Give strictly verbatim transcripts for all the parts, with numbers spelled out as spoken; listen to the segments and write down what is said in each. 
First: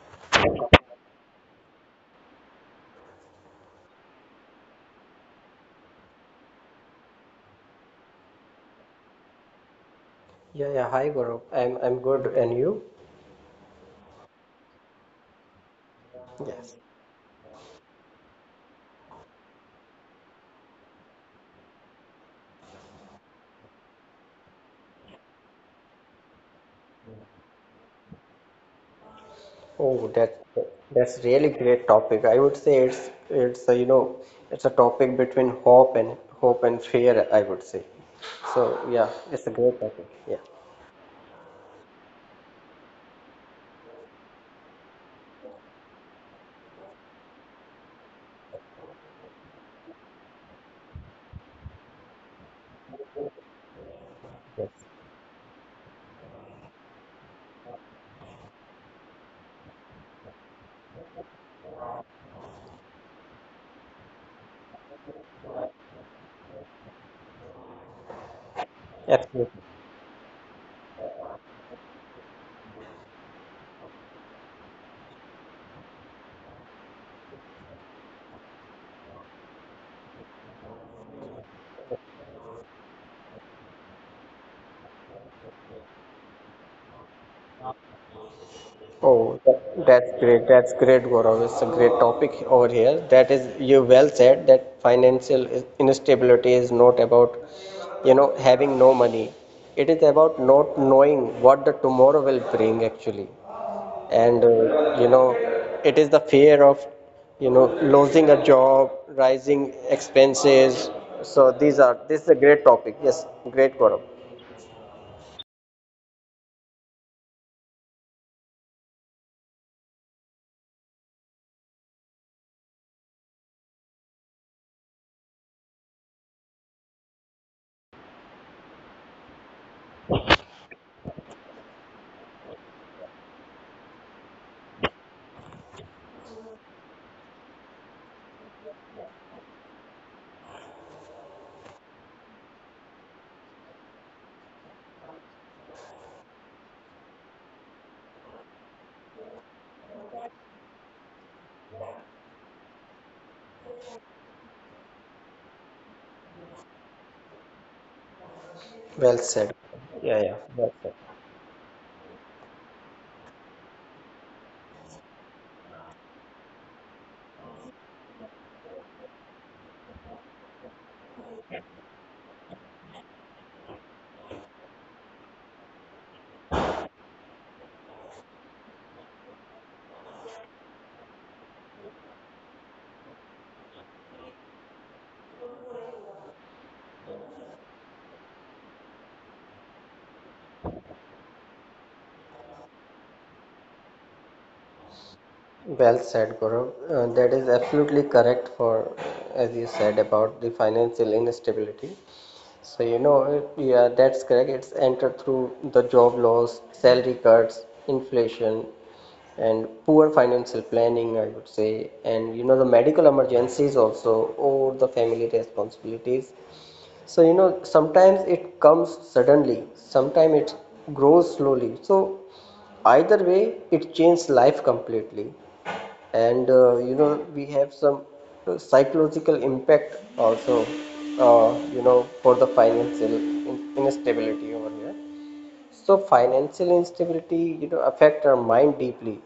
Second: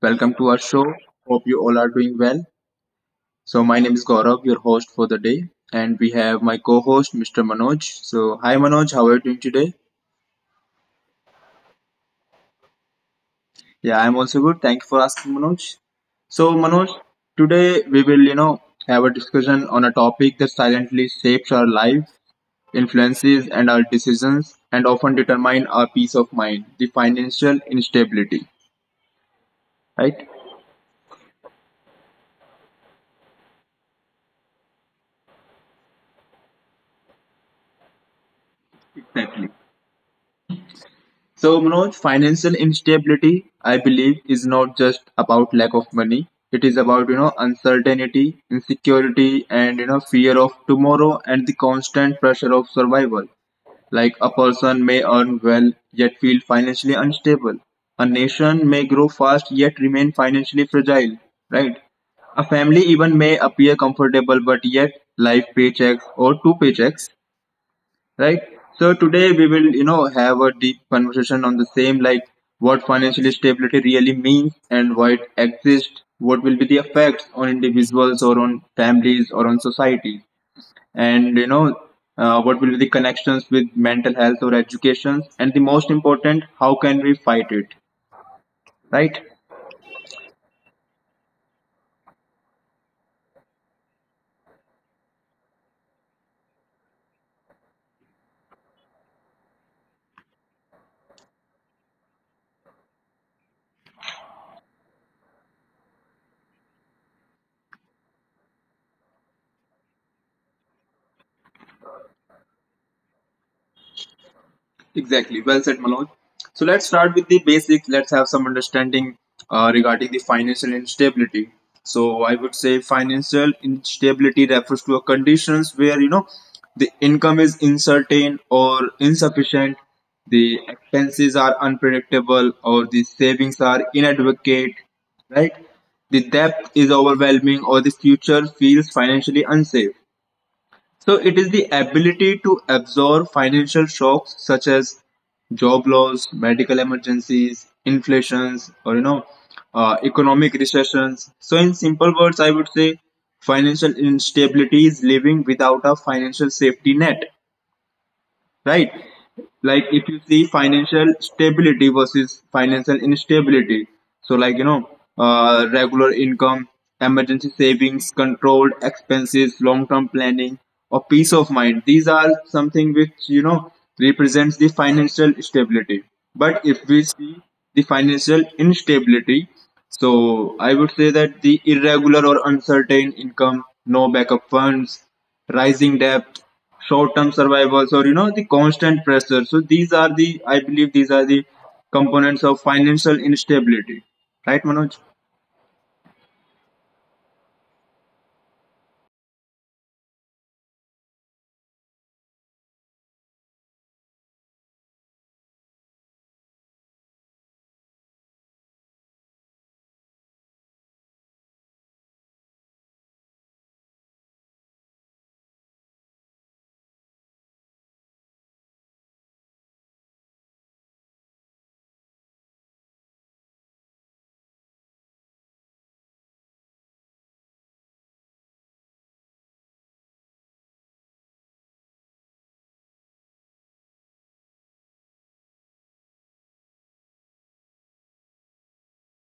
welcome to our show. Hope you all are doing well. So my name is Gaurav, your host for the day, and we have my co-host Mister Manoj. So hi Manoj, how are you doing today? Yeah, yeah. Hi, Gaurav. I'm I'm good, and you? Yeah, I'm also good. Thank you for asking, Manoj. So Yes. Manoj, today we will, you know, have a discussion on a topic that silently shapes our life, influences and our decisions, and often determine our peace of mind: the financial instability. Oh, Right? that that's really great topic. I would say it's it's a, you know it's a topic between hope and hope and fear, I would say. So yeah, it's a Exactly. great topic. Yeah, So, Manoj, financial instability, I believe, is not just about lack of money. It is about, you know, uncertainty, insecurity, and, you know, fear of tomorrow and the constant pressure of survival. Like a person may earn well yet feel financially unstable. A nation may grow fast yet remain financially fragile, right? A family even may appear comfortable but yet life paychecks or two paychecks right? So today we absolutely. will, you know, have a deep conversation on the same, like what financial stability really means and why it exists, what will be the effects on individuals or on families or on society, and you know, uh, what will be the connections with mental health or education, and the most important, how can we fight it, right? Oh, that, that's great. That's great, Gaurav, it's a great topic over here. That is, you well said that financial is- instability is not about, you know, having no money. It is about not knowing what the tomorrow will bring, actually. And uh, you know It is the fear of you know losing a job, rising expenses. So these are this is a great topic. Yes great Gaurav Exactly. Well said, Manoj. So let's start with the basics. Let's have some understanding uh, regarding the financial instability. So I would say financial instability refers to a conditions where you know the income is uncertain or insufficient, the expenses are unpredictable, or the savings are inadequate. Right? The debt is overwhelming, or the future feels financially unsafe. So it is the ability to absorb financial shocks such as job loss, medical emergencies, inflations, or you know, uh, economic recessions. So in simple words, I would say financial instability is living without a financial safety net right? Well said. Like if you yeah yeah see well said. financial stability versus financial instability. So like you know, uh, regular income, emergency savings, controlled expenses, long-term planning, or peace of mind. These are something which you know represents the financial stability. But if we see the financial instability, so I would say that the irregular or uncertain income, no backup funds, rising debt, short-term survivals, or you know the constant pressure. So these are the, I believe, these are the components of financial instability, right, Manoj? Well said, Gaurav. Uh, that is absolutely correct for, as you said, about the financial instability. So you know, it- yeah, that's correct. It's entered through the job loss, salary cuts, inflation, and poor financial planning, I would say. And you know, the medical emergencies also, or the family responsibilities. So you know sometimes it comes suddenly, sometimes it grows slowly, so either way it changes life completely. And uh, you know We have some uh, psychological impact also uh, you know for the financial instability over here. So financial instability, you know, affect our mind deeply.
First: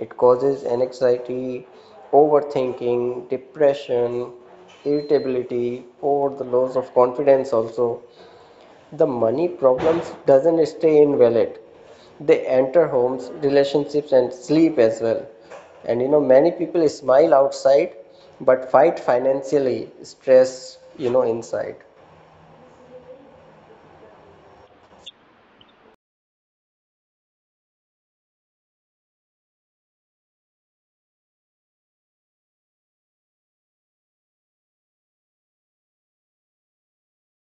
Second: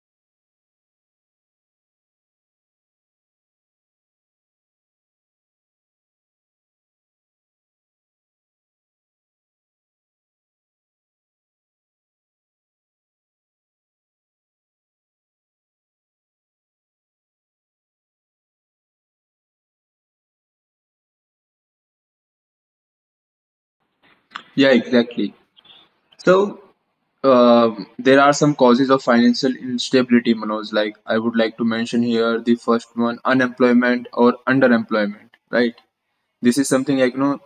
It causes anxiety, overthinking, depression, irritability, or the loss of confidence also. The money problems doesn't stay in wallet. They enter homes, relationships and sleep as well. And you know, many people smile outside but fight financially, stress, you know, inside. Yeah, exactly. So um there are some causes of financial instability, Manoj. Like I would like to mention here the first one, unemployment or underemployment, right? This is something like you know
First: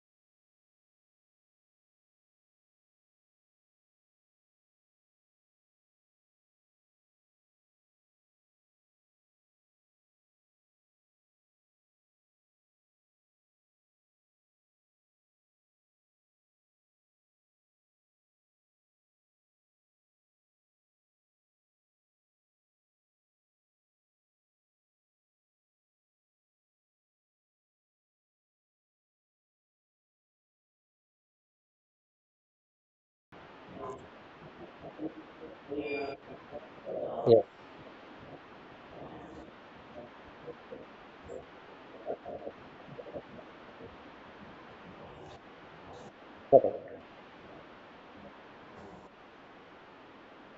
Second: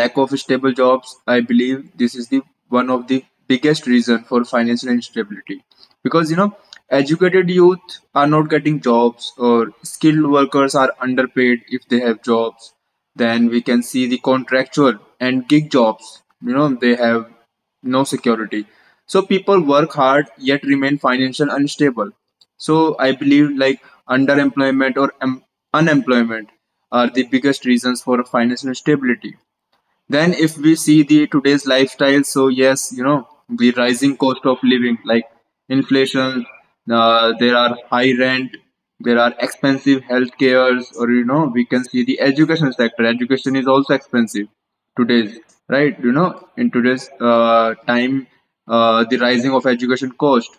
lack of stable jobs. I believe this is the one of the biggest reason for financial instability because you know educated youth are not getting jobs or skilled workers are underpaid if they have jobs. Then we can see the contractual and gig jobs. You know they have no security. So people work hard yet remain financially unstable. So I believe like underemployment or em- unemployment are the biggest reasons for financial instability. Then if we see the today's lifestyle, so yes, you know, the rising cost of living, like inflation, uh, Yeah. there are high rent, there are expensive health cares, or you know, we can see the education sector. Education is also expensive today's, right? You know, in today's uh, time, uh, the rising of education cost.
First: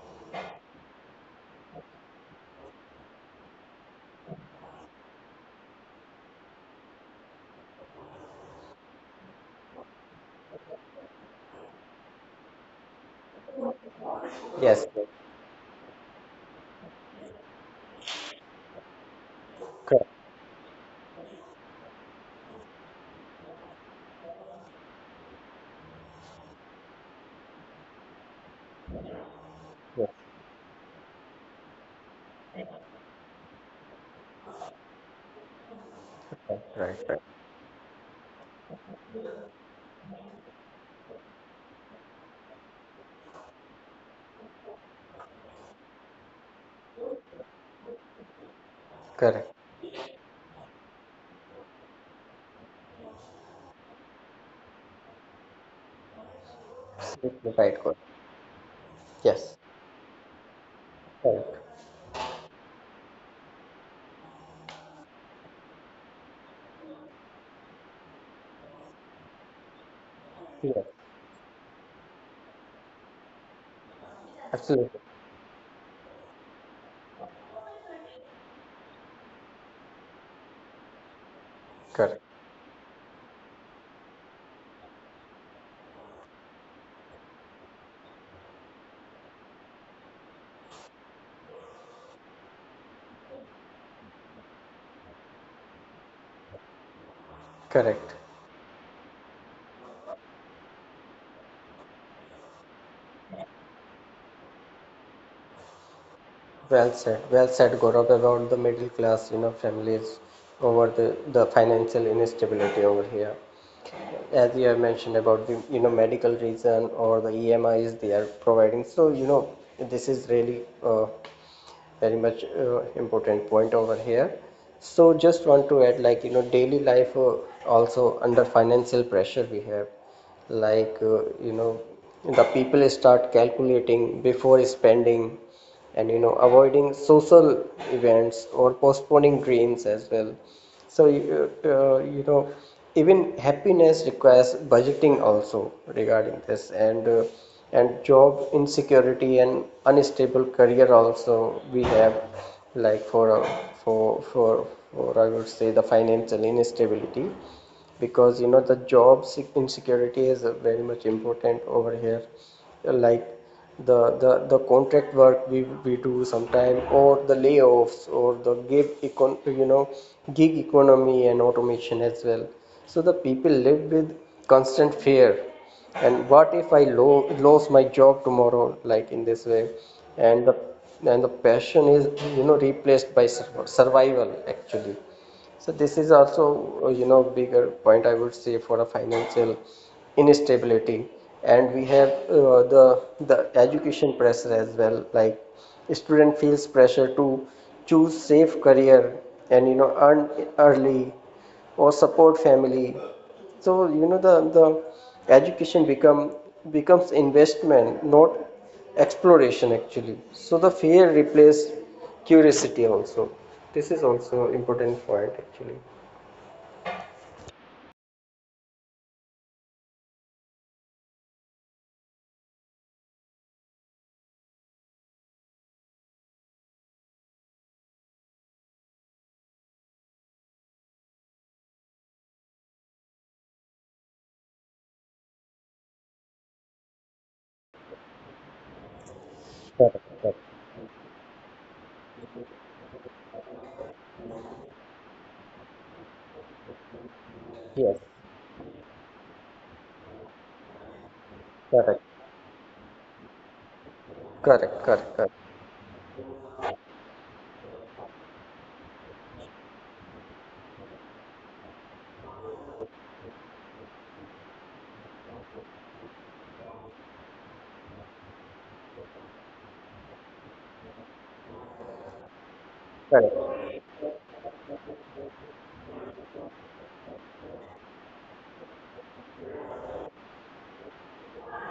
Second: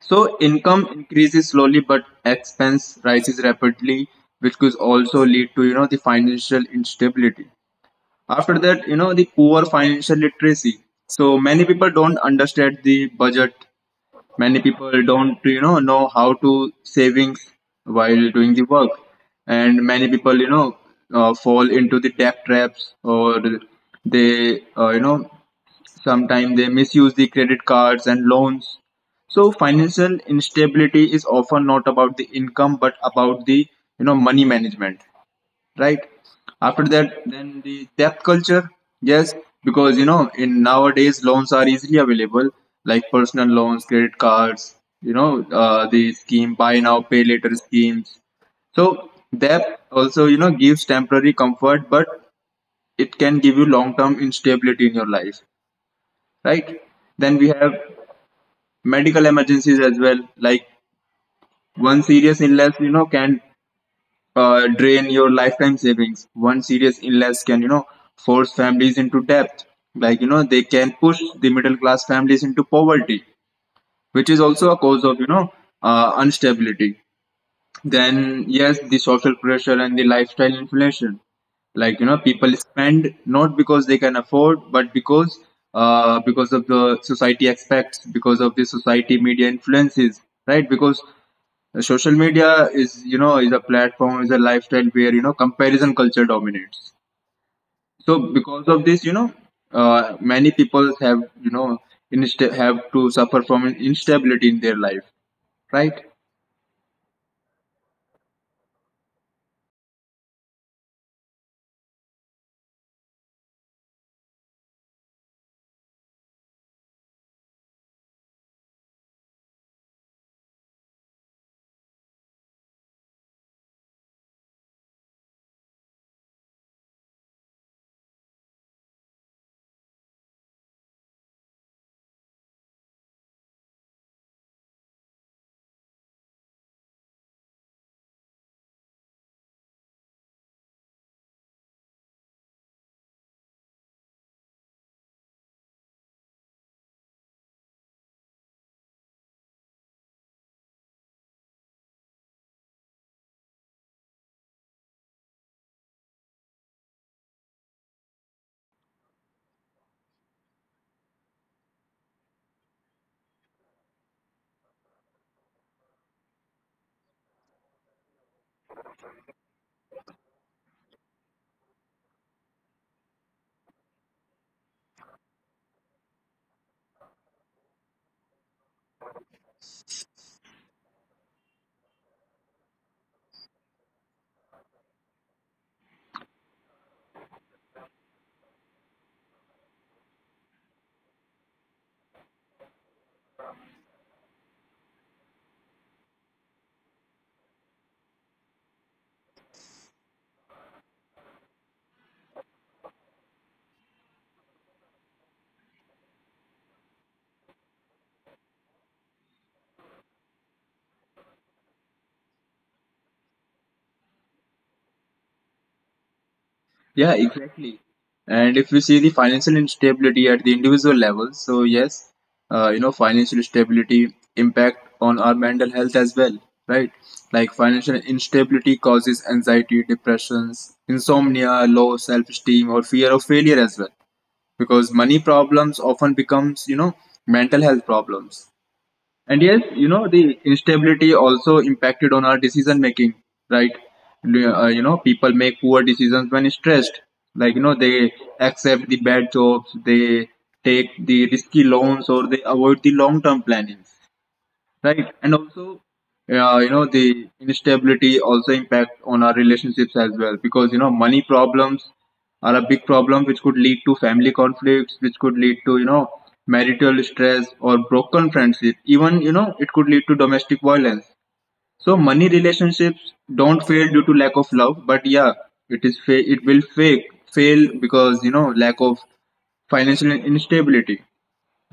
So income increases slowly, but expense rises rapidly, which could also lead to you know the financial instability. After that, you know, the poor financial literacy. So many people don't understand the budget. Many Yes. people don't, you know, know how to savings while doing the work, and many Correct. people, you know, uh, fall into the debt traps or they, uh, you know, sometimes they misuse the credit cards and loans. So financial instability is often not about the income but about the, you know, money management right? After Right. that, Right. then the debt culture, yes, because you know, in nowadays loans are easily available, like personal loans, credit cards, you know, uh, the scheme buy now, pay later schemes. So Correct. debt also, you know, gives temporary comfort, but it can give you long-term instability in your life, right? Then we have Right. Correct. medical Yes. emergencies as well. Like Correct. one serious illness, you know, can uh, drain your lifetime savings. One serious illness can, you know, force families into debt. Like, you know, they Yes. can push the middle class families into poverty, which is also a cause Absolutely. of, you know, uh, instability. Then, yes, the social pressure and the lifestyle inflation. Like, you know, Correct. people spend not because they can afford, but because uh, because of the society expects, because of the society media influences, right? Because social media is, you know, is a platform, is a lifestyle where, you know, comparison culture dominates. Correct. So because of this, you know, uh, many people have, you know, insta- have to suffer from instability in their life, right? Well said. Well said, Gaurav, about the middle class, you know, families over the, the financial instability over here. As you have mentioned about the, you know, medical reason or the E M's they are providing. So, you know, this is really uh, very much uh, important point over here. So just want to add like, you know, daily life uh, also under financial pressure we have, like, uh, you know the people start calculating before spending, and you know avoiding social events or postponing dreams as well. So you, uh, uh, you know even happiness requires budgeting also regarding this and uh, And job insecurity and unstable career also we have, like, for uh, for for for I would say, the financial instability. Because you know the job insecurity is uh, very much important over here, like the the the contract work we we do sometime, or the layoffs or the gig econ you know gig economy and automation as well. So the people live with constant fear, and what if i lo- lose my job tomorrow, like, in this way. and the and the passion is you know replaced by sur- survival, actually. So this is also, uh, you know, bigger point I would say for a financial instability. And we have uh, the the education pressure as well. Like, student feels pressure to choose safe career, and you know earn early, or support family. So you know the the education become becomes investment, not exploration, actually. So the fear replaces curiosity also. This is also important point actually. Yeah, exactly. And if we see the financial instability at the individual level, so yes, uh, you know, financial stability impact on our mental health as well, right? Like financial instability causes anxiety, depressions, insomnia, low self-esteem, or fear of failure as well, because money problems often becomes, you know, mental health problems. And yes, you know, the instability also impacted on our decision making, right? L- Uh, you know, people make poor decisions when stressed. Like, you know, Yes, they accept the bad jobs, they take the risky correct, loans, or they avoid the long term planning correct, right correct, and correct, also uh, you know the instability also impact on our relationships as well because you know money problems are a big problem which could lead to family conflicts which could lead to you know marital stress or broken friendship even you know it could lead to domestic violence so money relationships don't correct, fail due to lack of love but yeah it is fa- it will fake fail because you know lack of financial instability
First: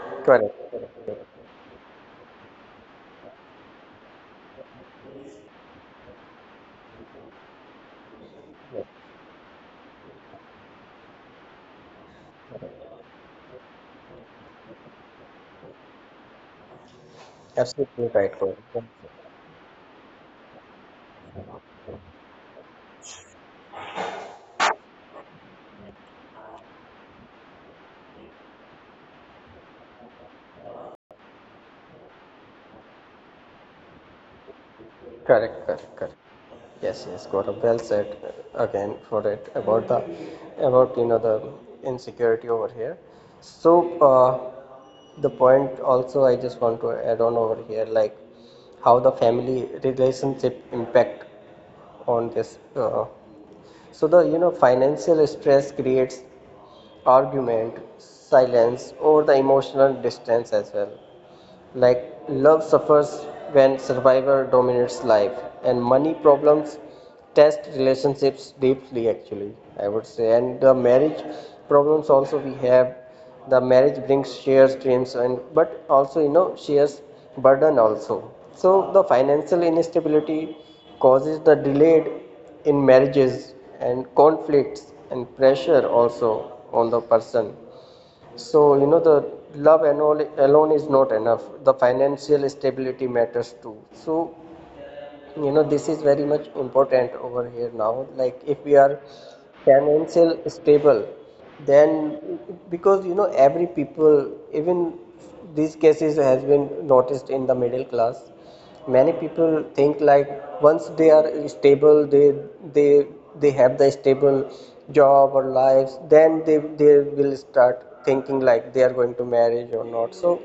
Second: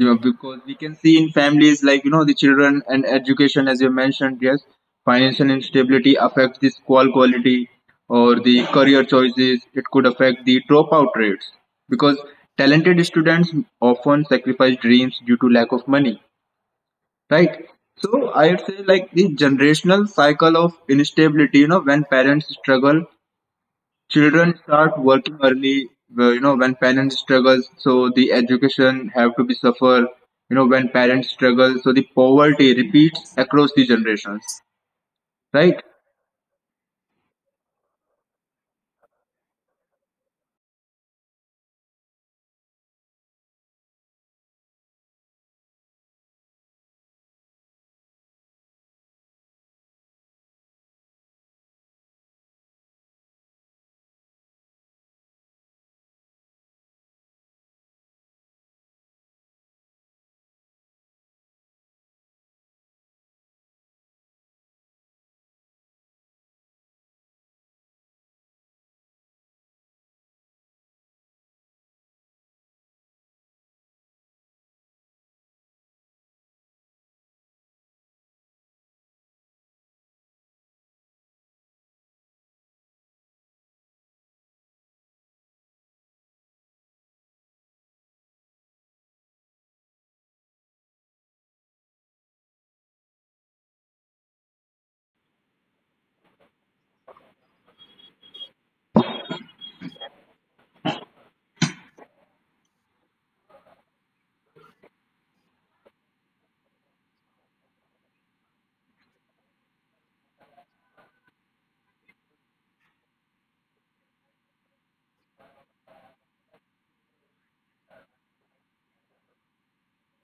yeah, correct. because we can see in families like you know the children and education, as you mentioned, yes, financial instability affects the school quality or the career choices. It could affect the dropout rates because talented students often sacrifice dreams due to lack of money, right? Absolutely right, So I correct, would say like the generational cycle of instability. You know, when parents struggle children start working early, wh- you know, when parents struggle, so the education have to be suffer, you know, when parents struggle, so the poverty repeats across the generations, correct, right? correct, correct. Yes, yes, got a Well said uh, again for it about the, about you know the insecurity over here. So uh, the point also I just want to add on over here, like, how the family relationship impact on this. Uh, so the you know financial stress creates argument, silence, or the emotional distance as well. Like, love suffers when survivor dominates life, and money problems test relationships deeply, actually, I would say. And the marriage problems also we have: the marriage brings shares dreams, and but also you know shares burden also. So the financial instability causes the delayed in marriages, and conflicts, and pressure also on the person. So, you know, the love and all alone is not enough. The financial stability matters too. So, you know, this is very much important over here now. Like, if we are financial stable, then, because you know, every people, even these cases has been noticed in the middle class, many people think like once they are stable, they they they have the stable job or lives, then they they will start thinking like they are going to marriage or not. So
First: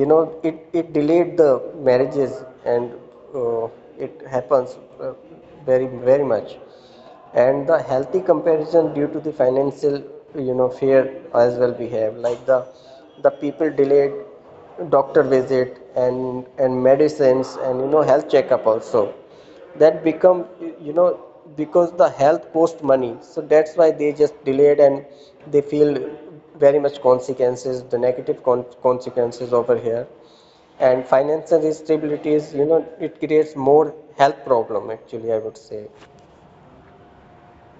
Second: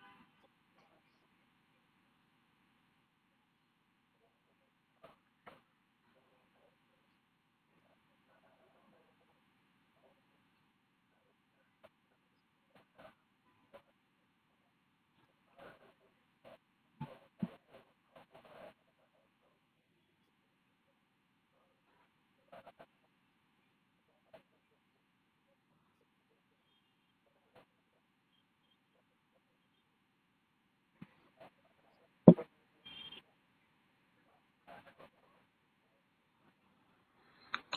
you know it it delayed the marriages. And uh, it happens uh, very very much. And the healthy comparison due to the financial you know fear as well we have, like, the the people delayed doctor visit, and and medicines, and you know health checkup also, that become you know because the health cost money, so that's why they just delayed, and they feel very much consequences, the negative con- consequences over here. And financial instability is you know it creates more health problem, actually, I would say.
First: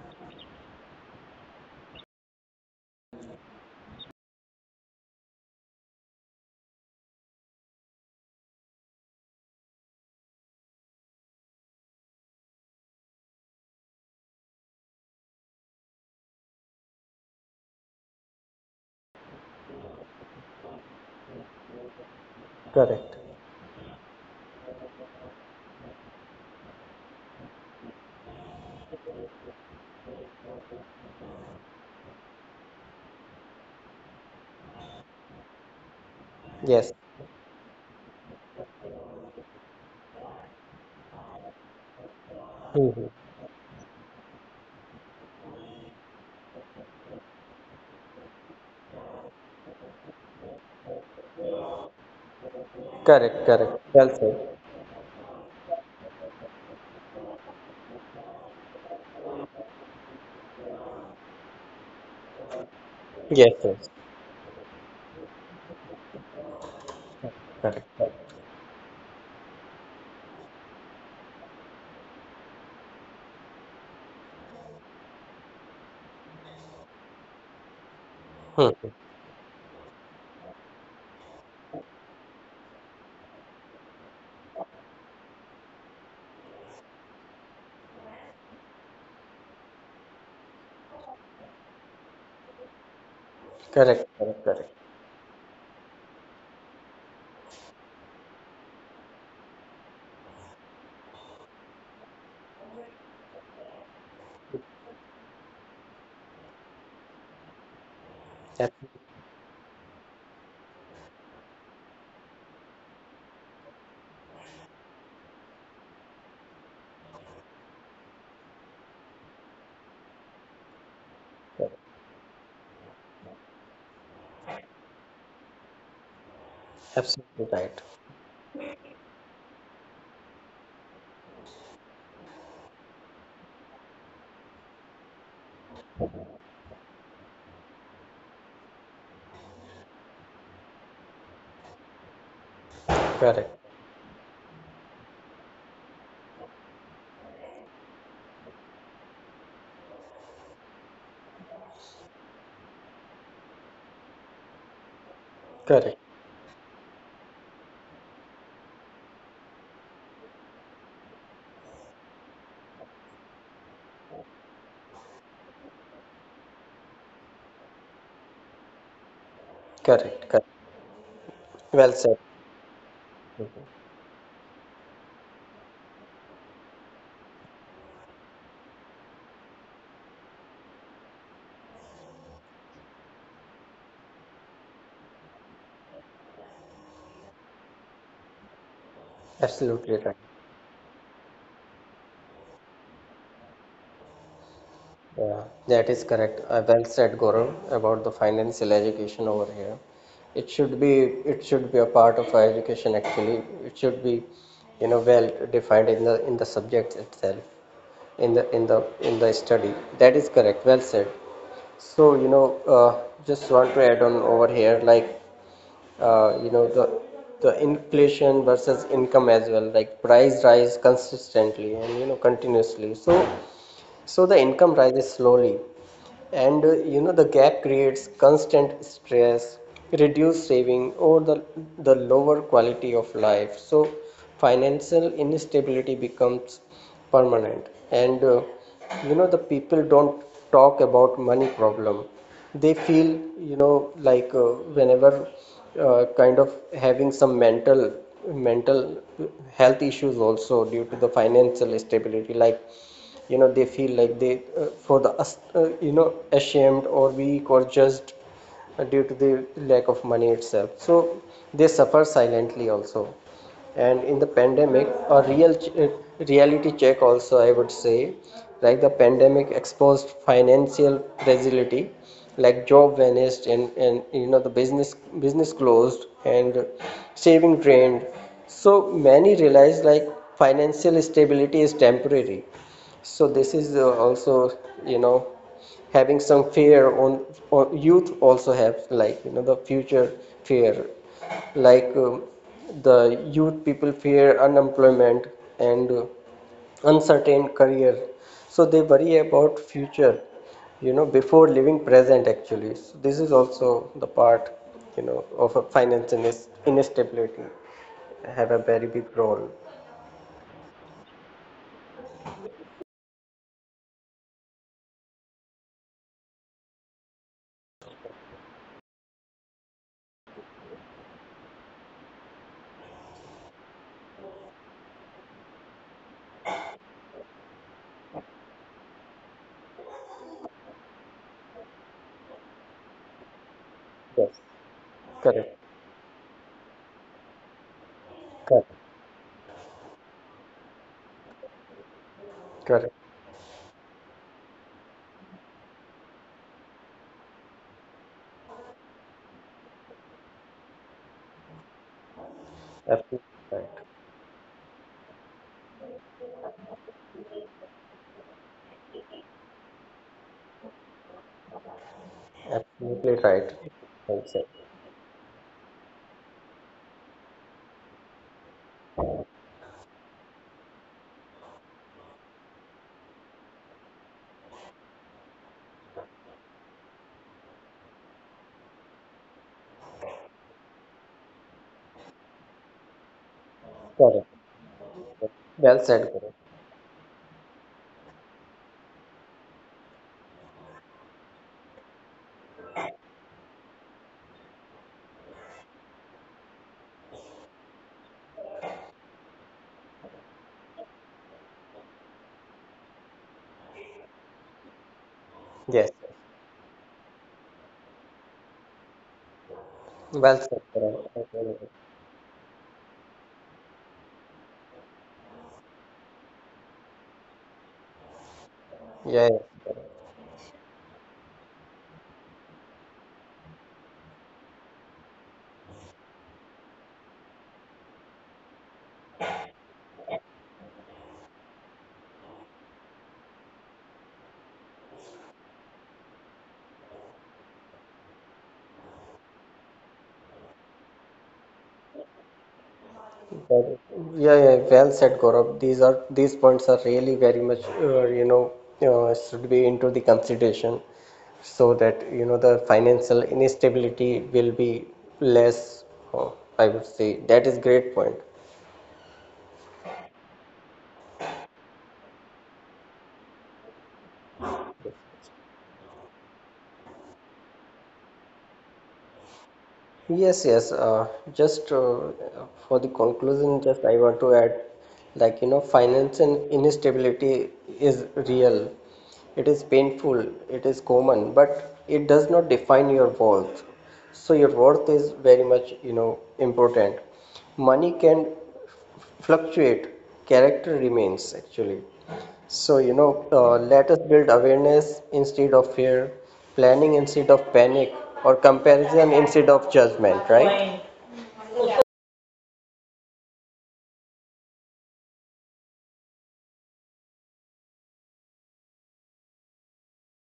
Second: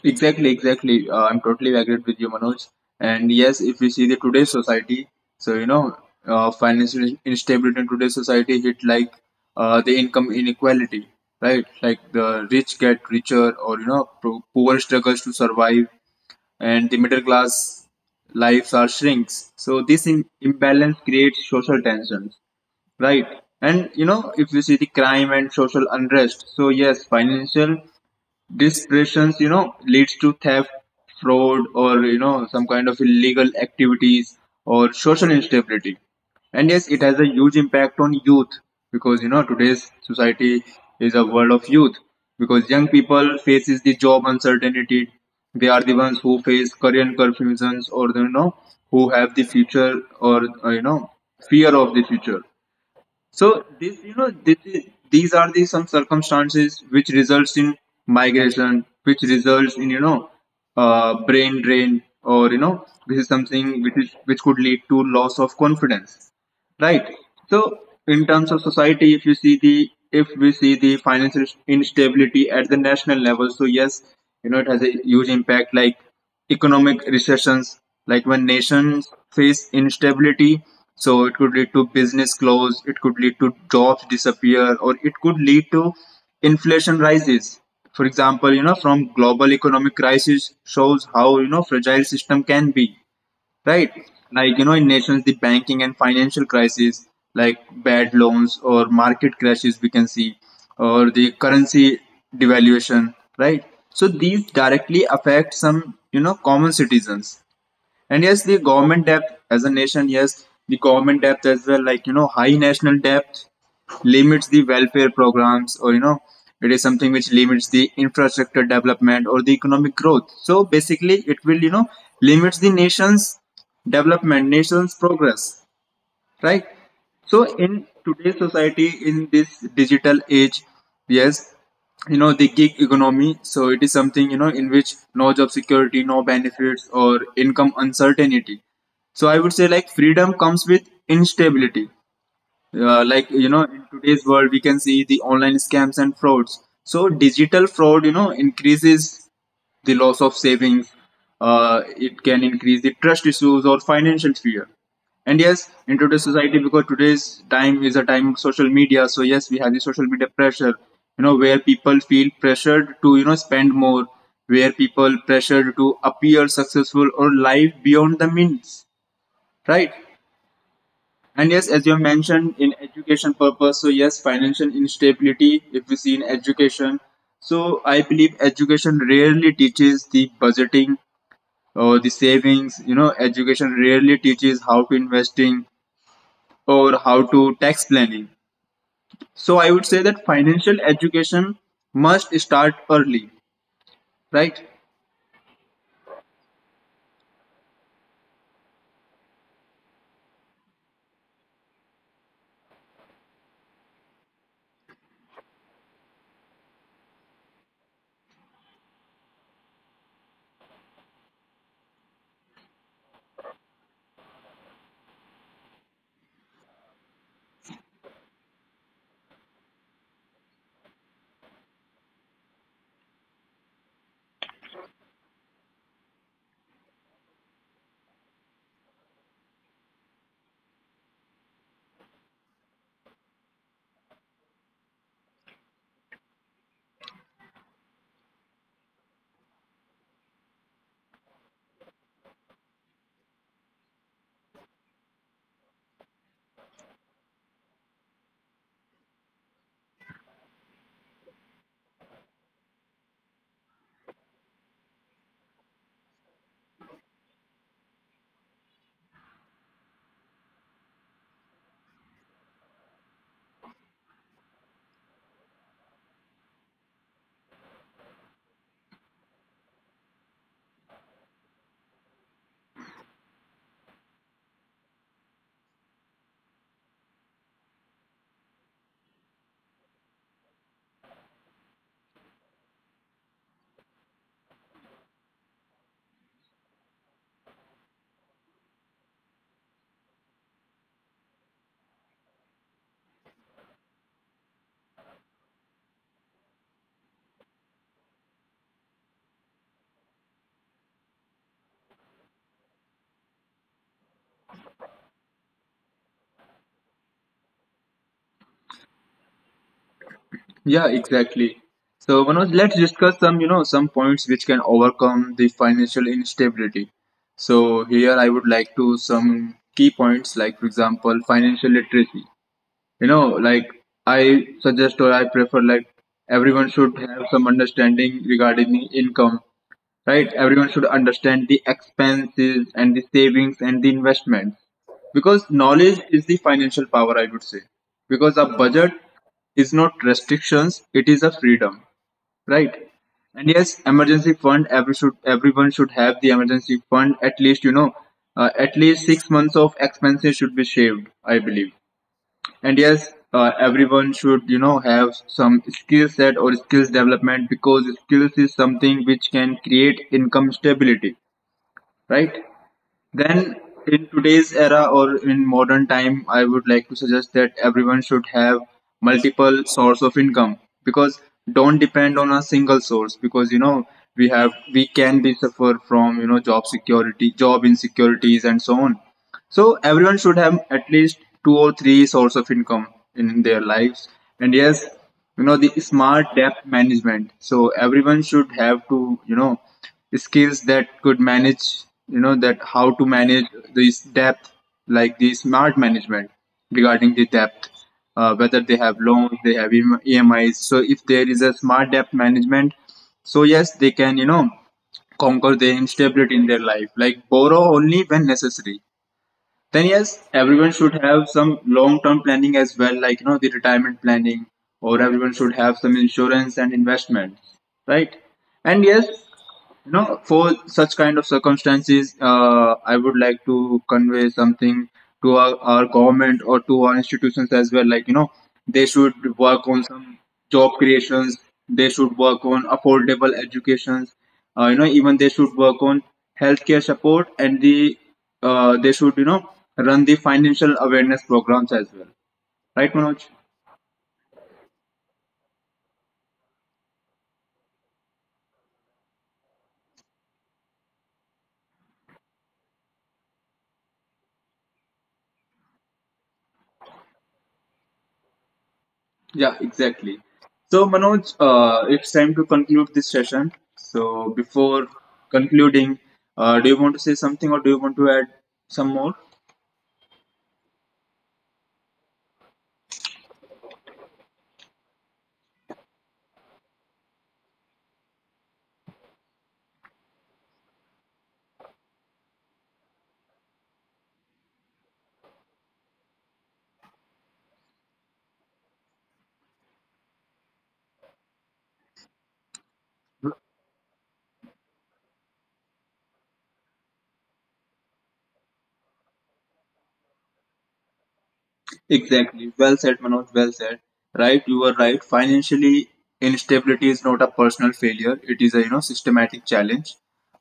Exactly, exactly. Uh, I'm totally agreed with you, Manoj. And yes, if we see the today's society, so you know, uh, financial instability in today's society hit like uh, the income inequality, right? Like the rich get richer, or you know, pro- poor struggles to survive and the middle class lives are shrinks. So this im- imbalance creates social tensions, Correct. right? And you know, if you see the crime and social unrest, so yes, financial dispersions, you know, leads to theft, fraud, or you know, some kind of illegal activities or social instability. And Yes. yes, it has a huge impact on youth because you know today's society is a world of youth because young Mm-hmm. people faces the job uncertainty. They are the ones who face career confusions or you know who have the future or uh, you know fear of the future. Correct, So correct. this, Well you know, said. th- th- these are the some circumstances which results in migration, which results in you know, uh, brain drain, or you know, this is Yes, something yes. which is which could lead to loss of confidence. Right. So, Correct, correct. in terms of society, if you see the if we see the financial instability at the national level, so yes, you know it has a huge impact. Like economic recessions, like when Mm-hmm. nations face instability, so it could lead to business close, it could lead to jobs disappear, or it could lead to inflation rises. For example, you know from global economic crisis shows how you know fragile system can be right? Correct, correct, Like, you correct. know, in nations, the banking and financial crisis, like bad loans or market crashes, we can see, or the currency devaluation, right? So these directly affect some, you know, common citizens. And yes, the Ab- government debt as a nation, yes, the government debt as well, like, you know, high national debt limits the welfare programs or, you know, it is something which limits the infrastructure development or the economic growth. So basically, it will, you know, limits the nation's development, nation's progress right so Absolutely right. in today's society in this digital age yes you know the gig economy so it is something you know in which no job security no benefits or income uncertainty so I would say like freedom comes with instability uh, like you Correct, know in today's world we can see the online scams and frauds so digital fraud you know increases the loss of savings. Uh, it can increase the trust issues or financial fear. And yes, in correct, today's society, because today's time is a time of social media, so yes, we have the social media pressure, you know, where people feel pressured to, you know, spend more, where people pressured to appear successful or live beyond the means, right? correct, correct. And yes, as you Well have said. mentioned, in education purpose, so yes, financial instability, if we see in education, so I believe education rarely teaches the budgeting or the savings you know education rarely teaches how to investing or how to tax planning, so I would Absolutely say right. that financial education must start early, right? Yeah, that is correct. Uh, well said, Gaurav, about the financial education over here. It should be it should be a part of our education, actually. It should be, you know, well defined in the in the subject itself, in the in the in the study. That is correct. Well said. So, you know, uh, just want to add on over here, like, uh, you know, the the inflation versus income as well. Like, price rise consistently and you know continuously. So so the income rises slowly, and uh, you know the gap creates constant stress, reduced saving, or the the lower quality of life. So financial instability becomes permanent. And uh, you know the people don't talk about money problem. They feel you know like uh, whenever uh, kind of having some mental mental health issues also due to the financial stability. Like, you know they feel like they uh, for the uh, you know ashamed or weak, or just due to the lack of money itself. So they suffer silently also. And in the pandemic, a real ch- uh, reality check also, I would say. Like, the pandemic exposed financial fragility, like job vanished, and and you know the business business closed, and saving drained. So many realized, like, financial stability is temporary. So this is uh, also, you know, having some fear on, on youth also have, like, you know, the future fear. Like um, the youth people fear unemployment and uh, uncertain career. So they worry about future, you know, before living present, actually. So this is also the part, you know, of a finance inis- instability, have a very big role. Yeah, exactly. So, Manoj, let's discuss some you know some points which can overcome the financial instability. So here I would like to some key points, like for example financial literacy you know like I suggest or I prefer, like, everyone should have some understanding regarding the income, right? Everyone should understand the expenses and the savings and the Yes, investments, because correct, knowledge is the financial power, I would say. Because a correct, budget is not restrictions, it is a freedom, right? correct. And yes, emergency fund. Every should everyone should have the emergency fund at least. You know, uh, at least six months of expenses should be shaved, I believe. And yes, Absolutely uh, right. everyone should, you know, have some skill set or skills development, because skills is something which can create income stability, right? Absolutely Then right. in Well today's said. era or in modern time, I would like to suggest that everyone should have multiple source of income, because don't depend on a single source, because you know we have we can be suffer from you know job security job insecurities and so on. So everyone should have at least two or three source of income in their lives. Correct. And yes, you know the Well said, smart Guru. debt management. So everyone should have to you know skills that could manage you know that how to manage this debt, like the smart management regarding the debt. Uh, whether they have loans, they have E M emis, so if there is a smart debt management, so yes they can you know conquer the Yes. instability in their life, like borrow only when necessary. Then yes, Well said, everyone should Gaurav. have I some agree with long term planning as well, like you know the retirement planning, or everyone should have some insurance and investment, right? And yes, you. Yeah, yeah. you know, for such kind of circumstances, uh, I would like to convey something to our, our government or to our institutions as well. Like, you know, they should work on some job creations, they should work on affordable educations, uh, you know, even they should work on healthcare support and the uh, they should, you know, run the financial awareness programs as well. Right, Manoj? That- yeah, yeah. Well said, Gaurav. These are these points are really very much, uh, you know, uh, should be into the consideration, so that you know the financial instability will be less. uh, I would say that is great point. Yeah, exactly. So, Manoj, uh, it's time to conclude this session. So, before concluding, uh, do you want to say something or do you want to add some more? Yes, yes. Uh, just uh, for the conclusion, just I want to add, like, you know, financial instability is real. It is painful, it is common, but it does not define your worth. So your worth is very much, you know, important. Money can fluctuate, character remains, actually. So you know uh, let us build awareness instead of fear, planning instead of panic, or comparison instead of judgment, right? Exactly. Well said, Manoj. Well said. Right, you were right. Financially, instability is not a personal failure. It is a you know systematic challenge.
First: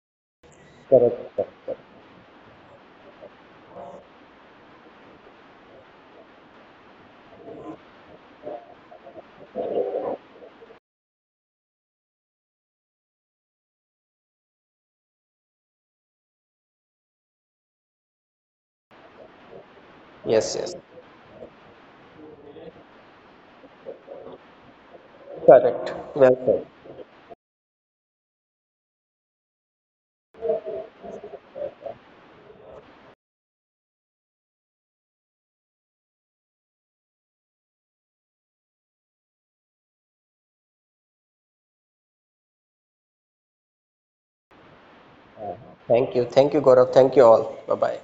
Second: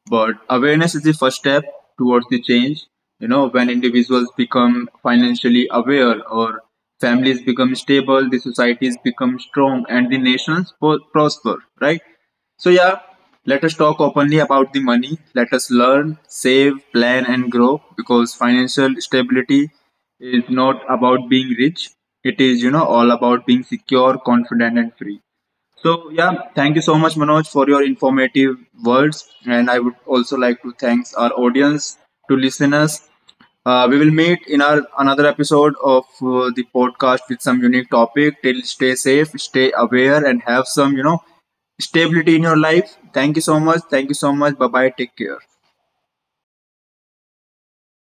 But awareness is the first step towards the change. You know, when individuals become financially aware or families become stable, the societies become strong and the nations po- prosper, right? So, yeah, let us talk openly about the money. Let us learn, save, plan, and grow, because financial stability is Yes, yes. not about being rich. It is, you know, all about being secure, confident, and free. Correct. So, yeah, Well said. thank you so much, Manoj, for your informative words. And I would also like to thank our audience, to listeners, uh, we will meet in our another episode of uh, the podcast with some unique topic. Till stay safe, stay aware, and have some you know stability in your life. Thank you so much. Thank you so much. Bye bye. Take care. Thank you, thank you, Gaurav, thank you all, bye bye.